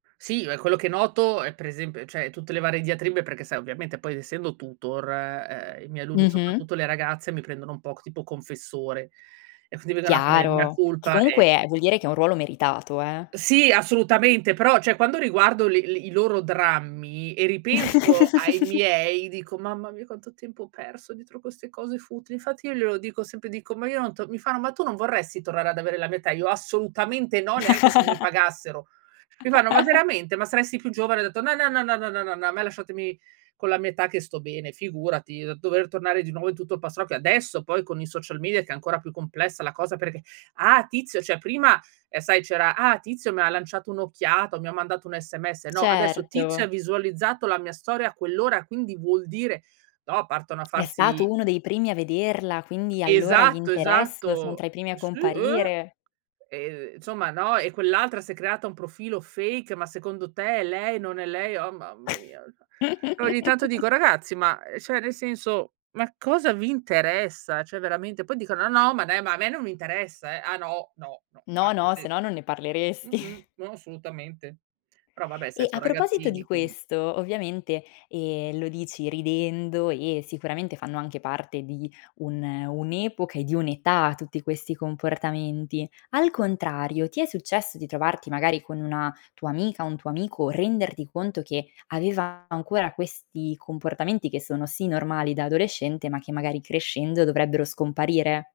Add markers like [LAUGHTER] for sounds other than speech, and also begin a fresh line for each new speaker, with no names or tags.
Sì, e quello che noto è per esemp cioè, tutte le varie diatribe perché sai ovviamente poi essendo tutor, e, ehm, i miei alunni,
Mh-mh.
soprattutto le ragazze, mi prendono un po' c tipo confessore. E quindi vengono a fare il mea
Chiaro, che
culpa,
comunque
ecco.
vuol dire che è un ruolo meritato, eh!
Sì, assolutamente, però, cioè quando riguardo le l i loro drammi e ripenso ai
[GIGGLES]
miei, dico: "Mamma mia quanto tempo ho perso dietro queste cose futili". Infatti io glielo dico sempre, dico: "Ma io non to" mi fanno: "Ma tu non vorresti tornare ad avere la mia età?" Io: "Assolutamente no, neanche se mi pagassero!" Mi fanno: "Ma
[LAUGHS]
veramente? Ma saresti più giovane." Ho detto: "No, no, no, no, no, no, no, no, a me lasciatemi con la mia età che sto bene, figurati." Dover tornare di nuovo in tutto il pastrocchio, adesso poi con i social media che è ancora più complessa la cosa perché: "Ah Tizio" cioè, prima sai c'era "Ah Tizio mi lanciato un'occhiata, mi ha mandato un sms." No, adesso "Tizio ha
Certo.
visualizzato la mia storia a quell'ora quindi vuol dire" no, partono a
"È stato
farsi
uno dei primi a vederla, quindi allora gli
Esatto,
interesso, sono
esatto.
tra i primi a
Sì, eh!
comparire."
Ehm, insomma, no. "E quell'altra si è creata un profilo fake, ma secondo te è lei, non è lei?" Oh mamma mia, cioè. E ogni tanto
[CHUCKLES]
dico: "Ragazzi, ma, ehm, cioè nel senso, ma cosa vi interessa?" Cioè veramente, poi dicono: "No, ma dai, ma a me non mi interessa eh!" Ah no? No, no,
No,
infatti
no, se
te
no non ne
mh-mh.
parleresti.
No, assolutamente. Però vabbè, sai,
E
so'
a proposito di
ragazzini, quindi
questo, ovviamente, ehm, lo dici ridendo e sicuramente fanno anche parte di un un'epoca e di un'età tutti questi comportamenti. Al contrario, ti è successo di trovarti magari con una tua amica, un tuo amico, renderti conto che aveva ancora questi comportamenti che sono sì, normali da adolescente, ma che magari crescendo dovrebbero scomparire?